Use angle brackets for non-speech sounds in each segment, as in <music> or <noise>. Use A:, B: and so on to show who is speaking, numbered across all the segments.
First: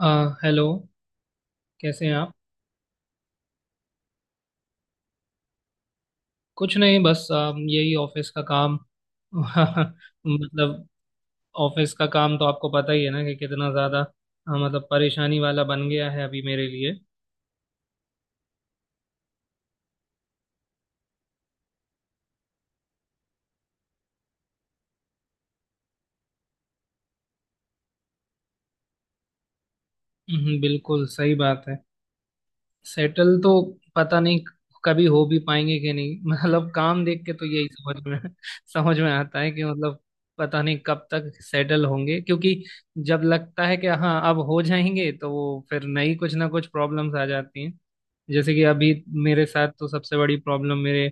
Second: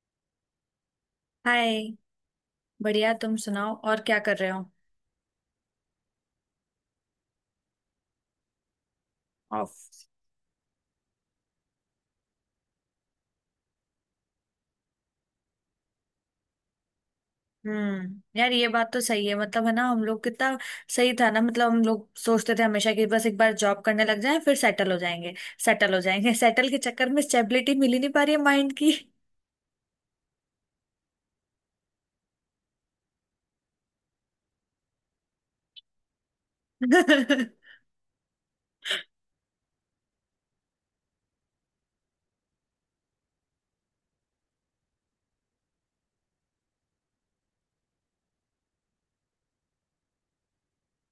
A: अ, hello.
B: Hi.
A: कैसे हैं आप?
B: बढ़िया, तुम सुनाओ, और क्या कर रहे हो।
A: कुछ नहीं, बस यही ऑफिस का काम।
B: ऑफ।
A: <laughs> मतलब ऑफिस का काम तो आपको पता ही है ना कि कितना ज़्यादा मतलब परेशानी वाला बन गया है अभी मेरे लिए।
B: हम्म, यार ये बात तो सही है। मतलब है ना, हम लोग कितना सही था ना। मतलब हम लोग सोचते थे हमेशा कि बस एक बार जॉब करने लग जाए फिर सेटल हो जाएंगे, सेटल हो जाएंगे <laughs> सेटल के चक्कर में स्टेबिलिटी मिल ही नहीं पा रही है माइंड की
A: बिल्कुल सही बात है। सेटल तो पता नहीं कभी हो भी पाएंगे कि नहीं। <laughs> मतलब काम देख के तो यही
B: <laughs>
A: समझ में <laughs> समझ में आता है कि मतलब पता नहीं कब तक सेटल होंगे, क्योंकि जब लगता है कि हाँ अब हो जाएंगे तो वो फिर नई कुछ ना कुछ प्रॉब्लम्स आ जाती हैं। जैसे कि अभी मेरे साथ तो सबसे बड़ी प्रॉब्लम मेरे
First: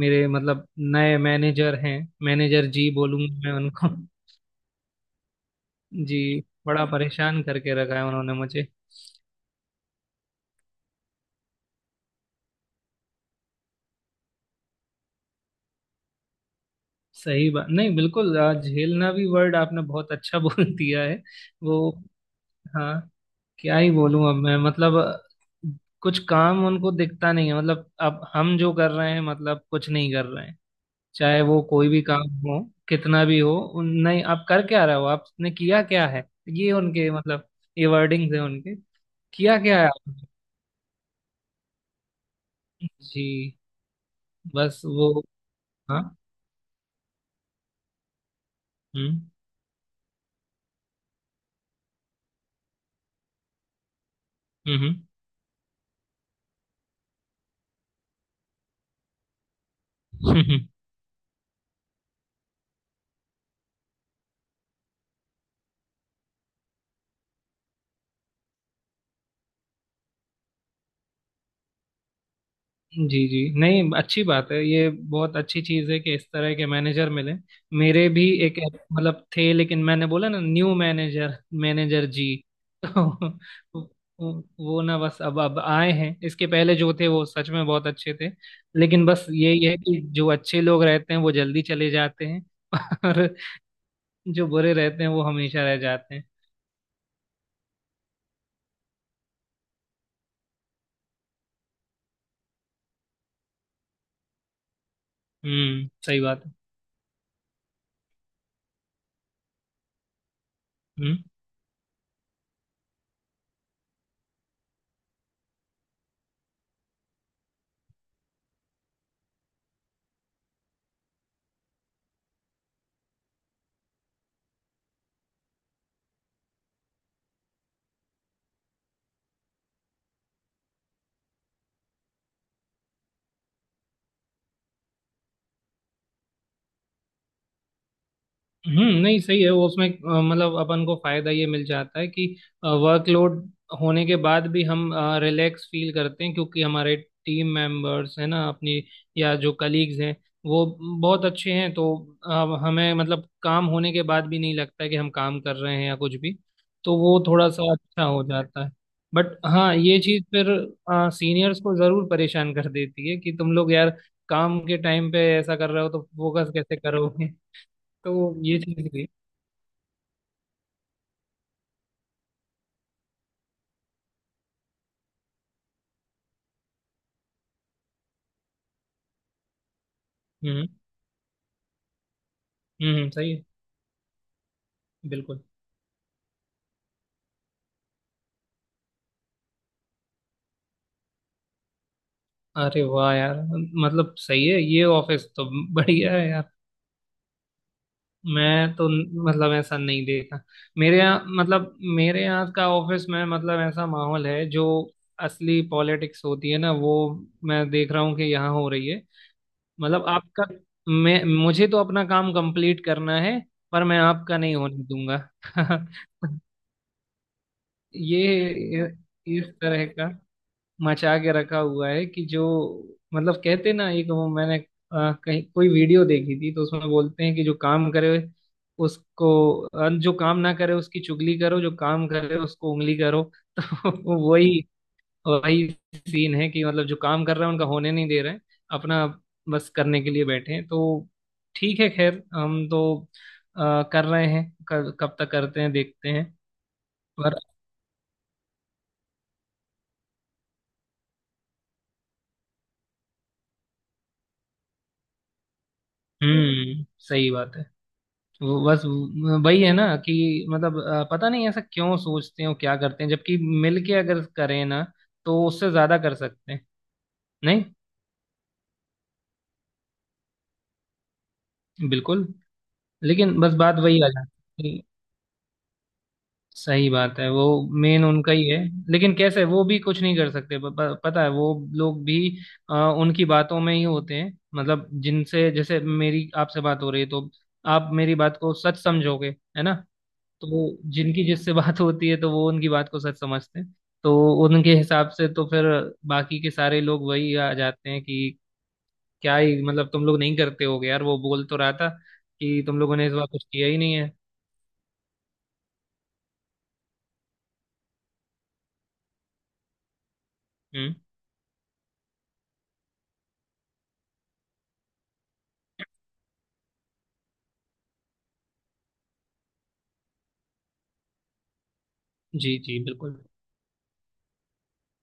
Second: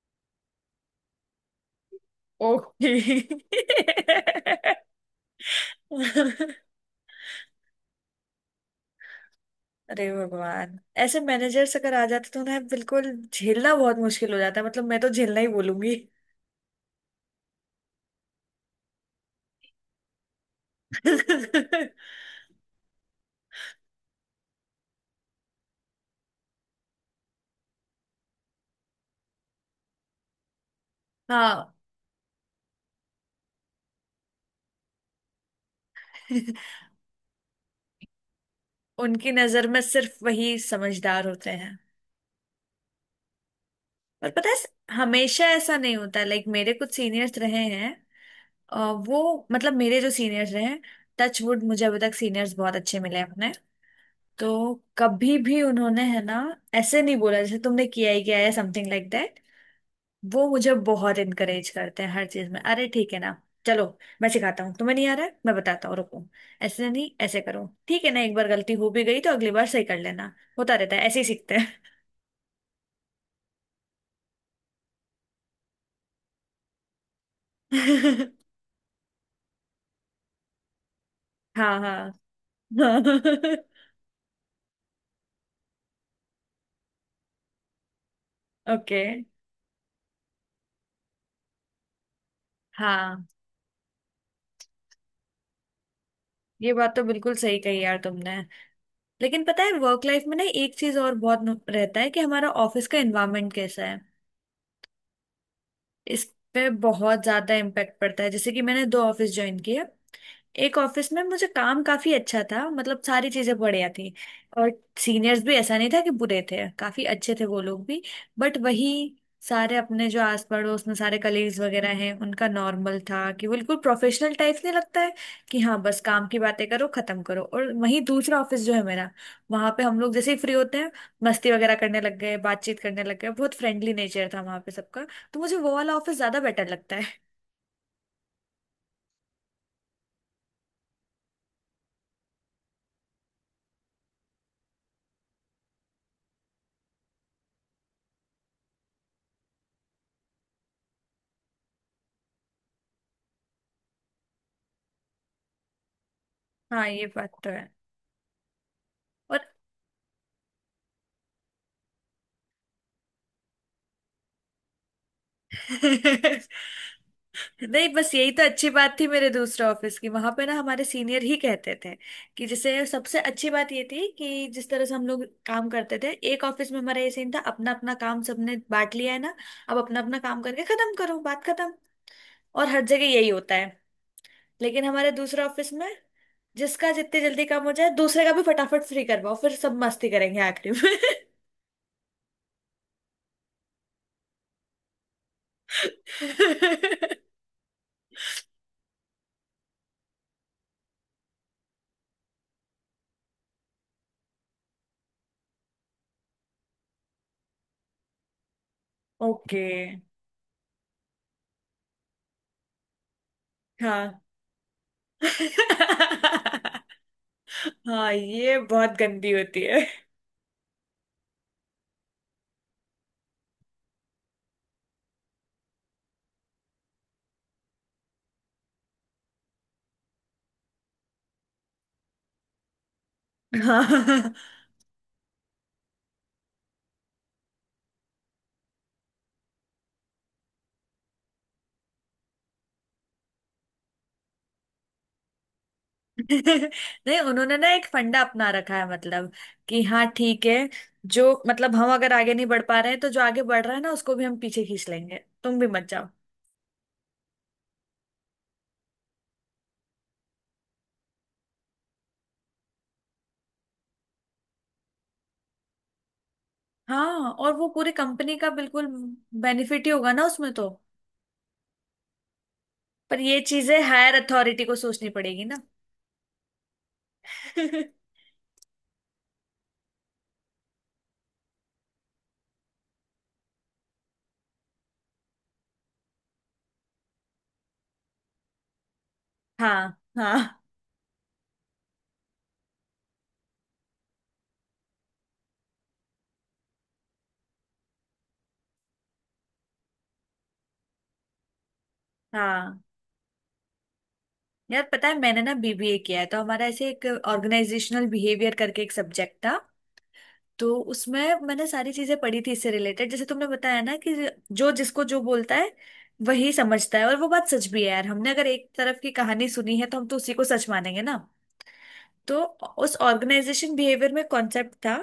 A: मेरे मतलब नए मैनेजर हैं। Manager
B: okay.
A: जी बोलूंगा मैं उनको। <laughs> जी, बड़ा परेशान करके रखा है उन्होंने मुझे।
B: अरे भगवान, ऐसे मैनेजर्स अगर आ जाते तो ना बिल्कुल झेलना बहुत मुश्किल हो जाता है। मतलब मैं तो झेलना ही बोलूंगी
A: सही बात नहीं बिल्कुल, झेलना भी वर्ड आपने बहुत अच्छा <laughs> बोल दिया है। वो
B: <laughs>
A: हाँ, क्या ही बोलूं अब मैं, मतलब कुछ काम उनको दिखता नहीं है। मतलब अब हम जो कर रहे हैं, मतलब कुछ नहीं कर रहे हैं, चाहे वो
B: हाँ
A: कोई भी काम हो, कितना भी हो। नहीं, आप कर क्या रहे हो, आपने किया क्या है?
B: <laughs>
A: ये उनके, मतलब ये वर्डिंग्स है उनके।
B: उनकी
A: किया
B: नजर में
A: क्या है
B: सिर्फ
A: आपने?
B: वही समझदार होते हैं।
A: जी।
B: पर पता
A: बस
B: है,
A: वो
B: हमेशा ऐसा नहीं
A: हाँ,
B: होता। लाइक मेरे कुछ सीनियर्स रहे हैं। अ,
A: हम्म
B: वो मतलब मेरे जो सीनियर्स रहे हैं, टचवुड मुझे अभी तक सीनियर्स बहुत अच्छे मिले हैं अपने। तो
A: हम्म।
B: कभी भी उन्होंने, है ना, ऐसे नहीं बोला जैसे तुमने किया ही किया है, समथिंग लाइक दैट। वो मुझे
A: <laughs>
B: बहुत इनकरेज करते हैं हर चीज में। अरे ठीक है ना, चलो, मैं सिखाता हूँ तुम्हें, नहीं आ रहा है मैं बताता हूँ, रुको, ऐसे नहीं ऐसे करो, ठीक है ना, एक बार गलती हो भी गई तो अगली बार सही कर लेना, होता रहता है ऐसे ही सीखते
A: जी जी। नहीं, अच्छी बात है, ये बहुत अच्छी चीज है कि इस तरह के मैनेजर मिले। मेरे
B: हैं
A: भी
B: <laughs>
A: एक मतलब थे, लेकिन मैंने बोला ना, न्यू मैनेजर,
B: हाँ हाँ
A: मैनेजर जी। <laughs>
B: हाँ <laughs>
A: तो वो ना, बस अब आए हैं। इसके पहले जो थे वो सच में बहुत अच्छे थे,
B: ओके।
A: लेकिन बस यही है कि जो अच्छे लोग रहते हैं वो जल्दी चले जाते हैं <laughs>
B: हाँ
A: और जो बुरे रहते हैं वो हमेशा रह जाते हैं।
B: ये बात तो बिल्कुल सही कही यार तुमने। लेकिन पता है, वर्क लाइफ में ना एक चीज और बहुत रहता है कि हमारा ऑफिस का एनवायरनमेंट कैसा है।
A: हम्म, सही
B: इस
A: बात है।
B: पे बहुत ज्यादा इम्पैक्ट पड़ता है। जैसे कि मैंने दो ऑफिस ज्वाइन किए। एक ऑफिस
A: हम्म
B: में मुझे काम काफी अच्छा था, मतलब सारी चीजें बढ़िया थी। और सीनियर्स भी ऐसा नहीं था कि बुरे थे, काफी अच्छे थे वो लोग भी। बट वही, सारे अपने जो आस पड़ोस में सारे कलीग्स वगैरह हैं, उनका नॉर्मल था कि बिल्कुल प्रोफेशनल टाइप नहीं लगता है कि हाँ बस काम की बातें करो, खत्म करो। और वहीं दूसरा ऑफिस जो है मेरा, वहां पे हम लोग जैसे ही फ्री होते हैं मस्ती वगैरह करने लग गए, बातचीत करने लग गए, बहुत फ्रेंडली नेचर था वहां पे सबका। तो मुझे वो वाला ऑफिस ज्यादा बेटर लगता है।
A: हम्म। नहीं सही है वो, उसमें मतलब अपन को फायदा ये मिल जाता है कि वर्कलोड होने के बाद भी हम रिलैक्स फील करते हैं, क्योंकि हमारे टीम मेंबर्स है ना अपनी, या जो कलीग्स हैं वो बहुत अच्छे हैं। तो हमें मतलब काम होने के बाद भी नहीं लगता है कि हम काम कर रहे हैं या कुछ भी,
B: हाँ
A: तो
B: ये
A: वो
B: बात तो
A: थोड़ा
B: है।
A: सा अच्छा हो जाता है। बट
B: और
A: हाँ, ये चीज़ फिर सीनियर्स को ज़रूर परेशान कर देती है कि तुम लोग यार काम के टाइम पे ऐसा कर रहे हो तो
B: <laughs>
A: फोकस कैसे करोगे।
B: नहीं बस
A: तो
B: यही तो
A: ये
B: अच्छी
A: चीज
B: बात थी
A: भी।
B: मेरे दूसरे ऑफिस की। वहां पे ना हमारे सीनियर ही कहते थे कि, जैसे सबसे अच्छी बात ये थी कि जिस तरह से हम लोग काम करते थे एक ऑफिस में, हमारा ये सीन था, अपना अपना काम सबने बांट लिया है ना, अब अपना अपना काम करके
A: हम्म
B: खत्म करो, बात खत्म। और हर जगह
A: हम्म।
B: यही
A: सही है
B: होता है। लेकिन हमारे
A: बिल्कुल।
B: दूसरे ऑफिस में, जिसका जितने जल्दी काम हो जाए दूसरे का भी फटाफट फ्री करवाओ, फिर सब मस्ती करेंगे आखिरी में
A: अरे वाह यार, मतलब सही है, ये ऑफिस तो बढ़िया है यार।
B: <laughs>
A: मैं तो मतलब ऐसा नहीं देखा। मेरे यहाँ, मतलब मेरे यहाँ का ऑफिस में मतलब ऐसा माहौल है जो, असली पॉलिटिक्स होती है ना वो, मैं देख रहा हूँ कि यहाँ हो रही है।
B: ओके।
A: मतलब आपका, मैं, मुझे तो अपना काम कंप्लीट करना है, पर मैं
B: हाँ
A: आपका नहीं होने दूंगा। <laughs>
B: <laughs> हाँ ये
A: ये,
B: बहुत गंदी
A: इस
B: होती है।
A: तरह का मचा के रखा हुआ है कि जो, मतलब कहते ना, एक वो मैंने कहीं कोई वीडियो देखी थी, तो उसमें बोलते हैं कि जो काम करे उसको, जो काम ना करे उसकी चुगली करो, जो काम करे उसको उंगली करो। <laughs> तो
B: हाँ <laughs>
A: वही वही सीन है कि मतलब जो काम कर रहे हैं उनका होने नहीं दे रहे हैं। अपना बस करने के लिए बैठे हैं। तो ठीक है, खैर हम तो कर रहे हैं, कब कब तक करते हैं देखते हैं।
B: नहीं
A: पर
B: उन्होंने ना एक फंडा अपना रखा है, मतलब कि हाँ ठीक है, जो मतलब हम अगर आगे नहीं बढ़ पा रहे हैं तो जो आगे बढ़ रहा है ना उसको भी हम पीछे खींच लेंगे, तुम भी मत जाओ।
A: हम्म, सही बात है। वो बस वही है ना कि मतलब पता नहीं ऐसा क्यों सोचते हैं और क्या करते हैं, जबकि मिलके अगर करें ना तो उससे ज्यादा कर सकते हैं।
B: हाँ, और
A: नहीं
B: वो पूरी कंपनी का बिल्कुल बेनिफिट ही होगा ना उसमें तो।
A: बिल्कुल।
B: पर ये
A: लेकिन बस बात
B: चीजें
A: वही आ
B: हायर अथॉरिटी
A: जाती है
B: को
A: कि
B: सोचनी पड़ेगी ना
A: सही बात है वो, मेन
B: <laughs>
A: उनका ही है। लेकिन कैसे, वो भी कुछ नहीं कर सकते। प, प, पता है, वो लोग भी अ, उनकी बातों में ही होते हैं। मतलब जिनसे, जैसे मेरी आपसे बात हो रही है तो आप मेरी बात को सच समझोगे है ना।
B: हाँ हाँ
A: तो जिनकी जिससे बात <laughs> होती है तो वो उनकी बात को सच समझते हैं। तो उनके हिसाब से तो फिर बाकी के सारे लोग वही आ जाते हैं कि क्या ही, मतलब तुम लोग नहीं करते होगे, यार वो बोल तो रहा था कि
B: हाँ।
A: तुम लोगों ने इस बार कुछ किया ही नहीं है।
B: यार पता है, मैंने ना बीबीए किया है, तो हमारा ऐसे एक ऑर्गेनाइजेशनल बिहेवियर करके एक सब्जेक्ट था। तो
A: हम्म।
B: उसमें मैंने सारी चीजें पढ़ी थी इससे रिलेटेड। जैसे तुमने बताया ना कि जो जिसको जो बोलता है वही समझता है, और वो बात सच भी है यार। हमने अगर एक तरफ की कहानी सुनी है तो हम तो उसी को सच मानेंगे ना। तो
A: जी जी,
B: उस
A: बिल्कुल
B: ऑर्गेनाइजेशन बिहेवियर में कॉन्सेप्ट था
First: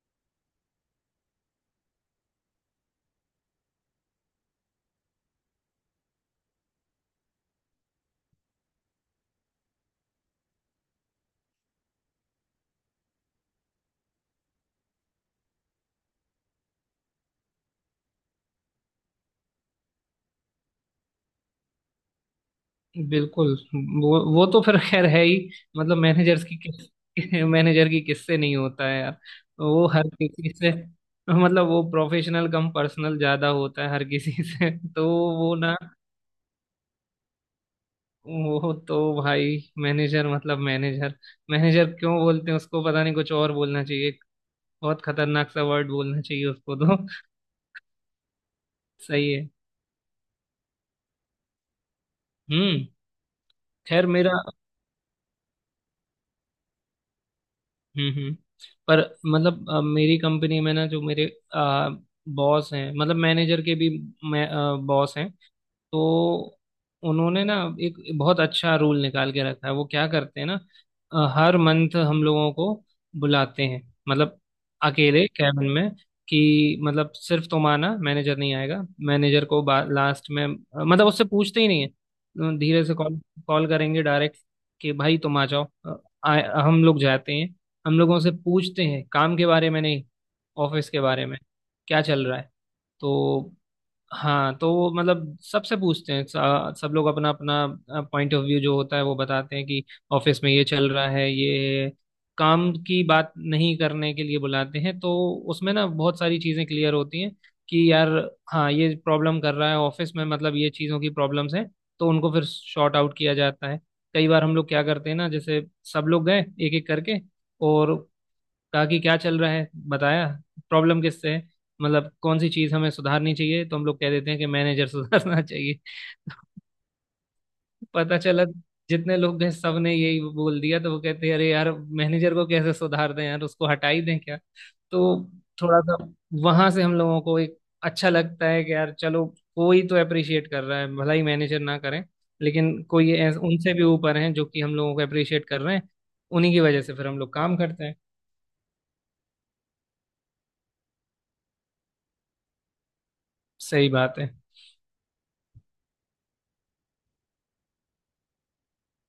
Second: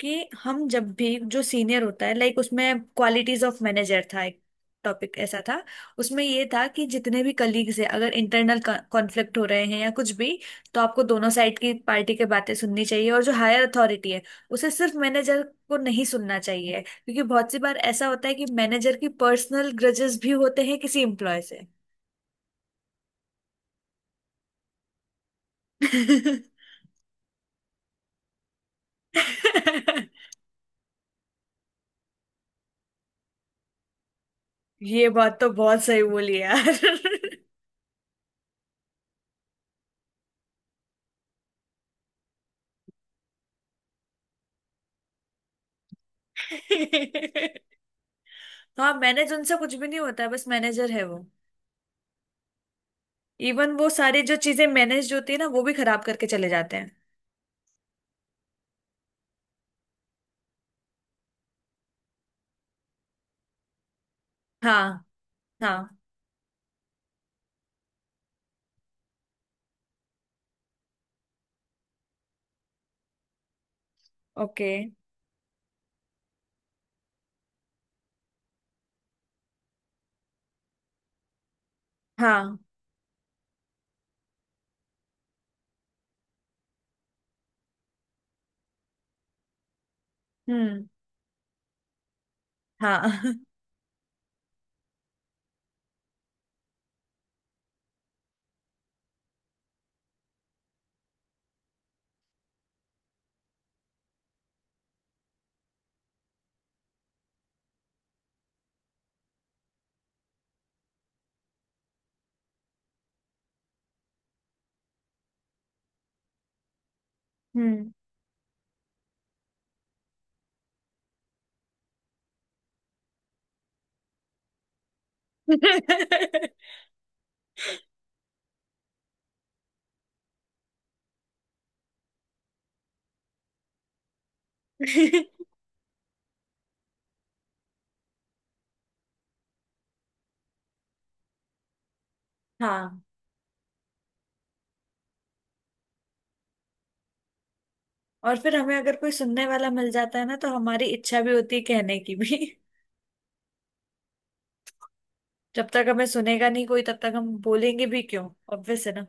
B: कि, हम जब भी, जो सीनियर होता है, लाइक उसमें क्वालिटीज ऑफ मैनेजर था एक टॉपिक ऐसा था, उसमें ये था कि जितने भी कलीग्स हैं अगर इंटरनल कॉन्फ्लिक्ट हो रहे हैं या कुछ भी, तो आपको दोनों साइड की पार्टी की बातें सुननी चाहिए। और जो हायर अथॉरिटी है उसे सिर्फ मैनेजर को नहीं सुनना चाहिए, क्योंकि बहुत सी बार ऐसा होता है कि मैनेजर की पर्सनल ग्रजेस भी होते हैं किसी एम्प्लॉय से
A: बिल्कुल। वो तो फिर खैर है ही। मतलब मैनेजर्स की किस <laughs> मैनेजर की किससे नहीं होता है यार। वो हर
B: <laughs>
A: किसी से, मतलब वो प्रोफेशनल कम पर्सनल ज्यादा होता है हर किसी से। <laughs>
B: ये
A: तो
B: बात तो
A: वो ना,
B: बहुत सही बोली यार <laughs>
A: वो तो भाई, मैनेजर मतलब मैनेजर। मैनेजर क्यों बोलते हैं उसको, पता नहीं, कुछ और बोलना चाहिए। बहुत खतरनाक सा वर्ड बोलना चाहिए उसको तो।
B: <laughs> हाँ,
A: <laughs>
B: मैनेज
A: सही है।
B: उनसे कुछ भी नहीं होता है, बस मैनेजर है वो।
A: हम्म।
B: इवन वो
A: खैर
B: सारी
A: मेरा,
B: जो चीजें मैनेज होती है ना वो भी खराब करके चले जाते हैं।
A: हम्म, पर मतलब मेरी कंपनी में ना, जो मेरे बॉस हैं, मतलब मैनेजर के भी मैं
B: हाँ
A: बॉस हैं,
B: हाँ।
A: तो उन्होंने ना एक बहुत अच्छा रूल निकाल के रखा है। वो क्या करते हैं ना, हर मंथ हम लोगों को बुलाते हैं, मतलब
B: ओके।
A: अकेले कैबिन में, कि मतलब सिर्फ तुम आना, मैनेजर नहीं आएगा। मैनेजर को लास्ट में, मतलब उससे पूछते ही नहीं है।
B: हाँ।
A: धीरे से कॉल कॉल करेंगे डायरेक्ट कि भाई तुम आ जाओ। हम लोग जाते हैं, हम लोगों से पूछते हैं काम के बारे में नहीं,
B: हम्म।
A: ऑफिस के बारे में, क्या चल रहा है।
B: हाँ।
A: तो हाँ, तो वो मतलब सबसे पूछते हैं। सब लोग अपना अपना पॉइंट ऑफ व्यू जो होता है वो बताते हैं कि ऑफिस में ये चल रहा है, ये काम की बात नहीं करने के लिए बुलाते हैं, तो उसमें ना बहुत सारी चीज़ें क्लियर होती हैं कि यार हाँ, ये प्रॉब्लम कर रहा है ऑफिस में, मतलब ये चीज़ों की प्रॉब्लम्स हैं। तो उनको फिर शॉर्ट आउट किया जाता है। कई बार हम लोग क्या करते हैं ना, जैसे सब लोग गए एक एक करके
B: हम्म
A: और कहा कि क्या चल रहा है, बताया प्रॉब्लम किससे है, मतलब कौन सी चीज हमें सुधारनी चाहिए, तो हम लोग कह देते हैं कि मैनेजर सुधारना चाहिए। <laughs>
B: <laughs>
A: पता चला जितने लोग गए सबने यही बोल दिया, तो वो कहते हैं अरे यार मैनेजर को कैसे सुधार दें यार, उसको हटा ही दें क्या? तो थोड़ा सा वहां से हम लोगों को एक अच्छा लगता है कि यार चलो, कोई तो अप्रिशिएट कर रहा है, भला ही मैनेजर ना करें, लेकिन
B: हाँ,
A: कोई उनसे भी ऊपर हैं जो कि हम लोगों को अप्रिशिएट कर रहे हैं, उन्हीं की वजह से फिर हम लोग काम करते हैं।
B: और फिर हमें अगर कोई सुनने वाला मिल जाता है ना तो हमारी इच्छा भी होती है कहने की भी
A: सही बात है।
B: <laughs> जब तक हमें सुनेगा नहीं कोई तब तक हम बोलेंगे भी क्यों, ऑब्वियस है ना।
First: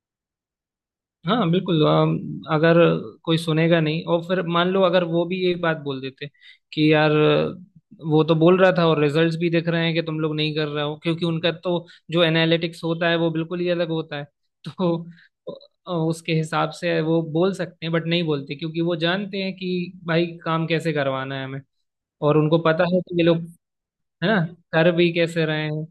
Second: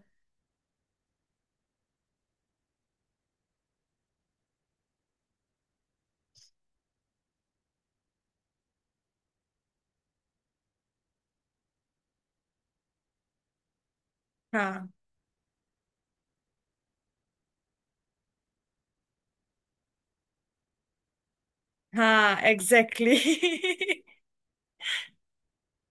A: हाँ बिल्कुल, अगर कोई सुनेगा नहीं और फिर मान लो अगर वो भी यही बात बोल देते कि यार वो तो बोल रहा था और रिजल्ट्स भी दिख रहे हैं कि तुम लोग नहीं कर रहे हो, क्योंकि उनका तो जो एनालिटिक्स होता है वो बिल्कुल ही अलग होता है। <laughs>
B: हाँ
A: तो उसके हिसाब से वो बोल सकते हैं, बट नहीं बोलते, क्योंकि वो जानते हैं कि भाई काम कैसे करवाना है हमें,
B: हाँ,
A: और उनको पता है
B: एग्जैक्टली
A: कि ये लोग, है ना, कर भी कैसे रहे हैं।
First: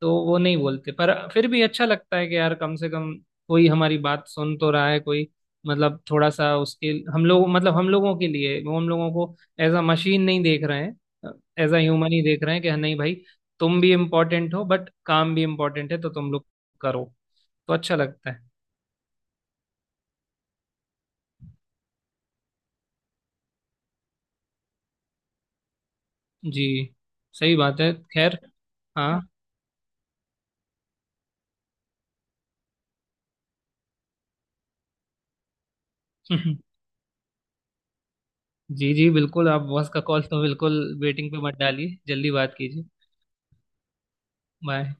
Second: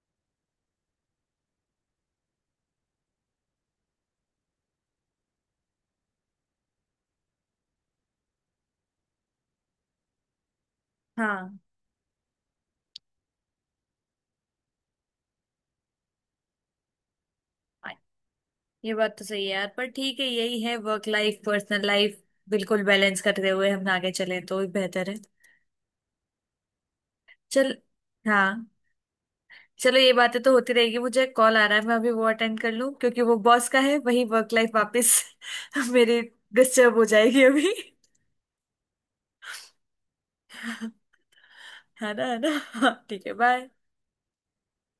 A: तो वो नहीं बोलते, पर फिर भी अच्छा लगता है कि यार कम से कम कोई हमारी बात सुन तो रहा है, कोई मतलब थोड़ा सा उसके, हम लोग मतलब हम लोगों के लिए, वो हम लोगों को एज अ मशीन नहीं देख रहे
B: <laughs>
A: हैं,
B: हाँ
A: एज अ ह्यूमन ही देख रहे हैं कि हाँ, नहीं भाई, तुम भी इम्पोर्टेंट हो बट काम भी इम्पोर्टेंट है, तो तुम लोग करो। तो अच्छा लगता है।
B: ये बात तो सही है यार, पर ठीक है, यही है, वर्क लाइफ पर्सनल लाइफ बिल्कुल बैलेंस करते हुए हम आगे चले तो ही बेहतर है।
A: जी। सही
B: चल।
A: बात है, खैर।
B: हाँ।
A: हाँ।
B: चलो ये बातें तो होती रहेगी, मुझे कॉल आ रहा है, मैं अभी वो अटेंड कर लूँ क्योंकि वो बॉस का है, वही वर्क लाइफ वापस <laughs> मेरी
A: <laughs>
B: डिस्टर्ब हो जाएगी अभी
A: जी जी बिल्कुल, आप बॉस का कॉल तो बिल्कुल
B: <laughs>
A: वेटिंग पे मत डालिए,
B: है ना,
A: जल्दी
B: है ना
A: बात
B: <laughs>
A: कीजिए।
B: हाँ, ठीक है, बाय।
A: बाय।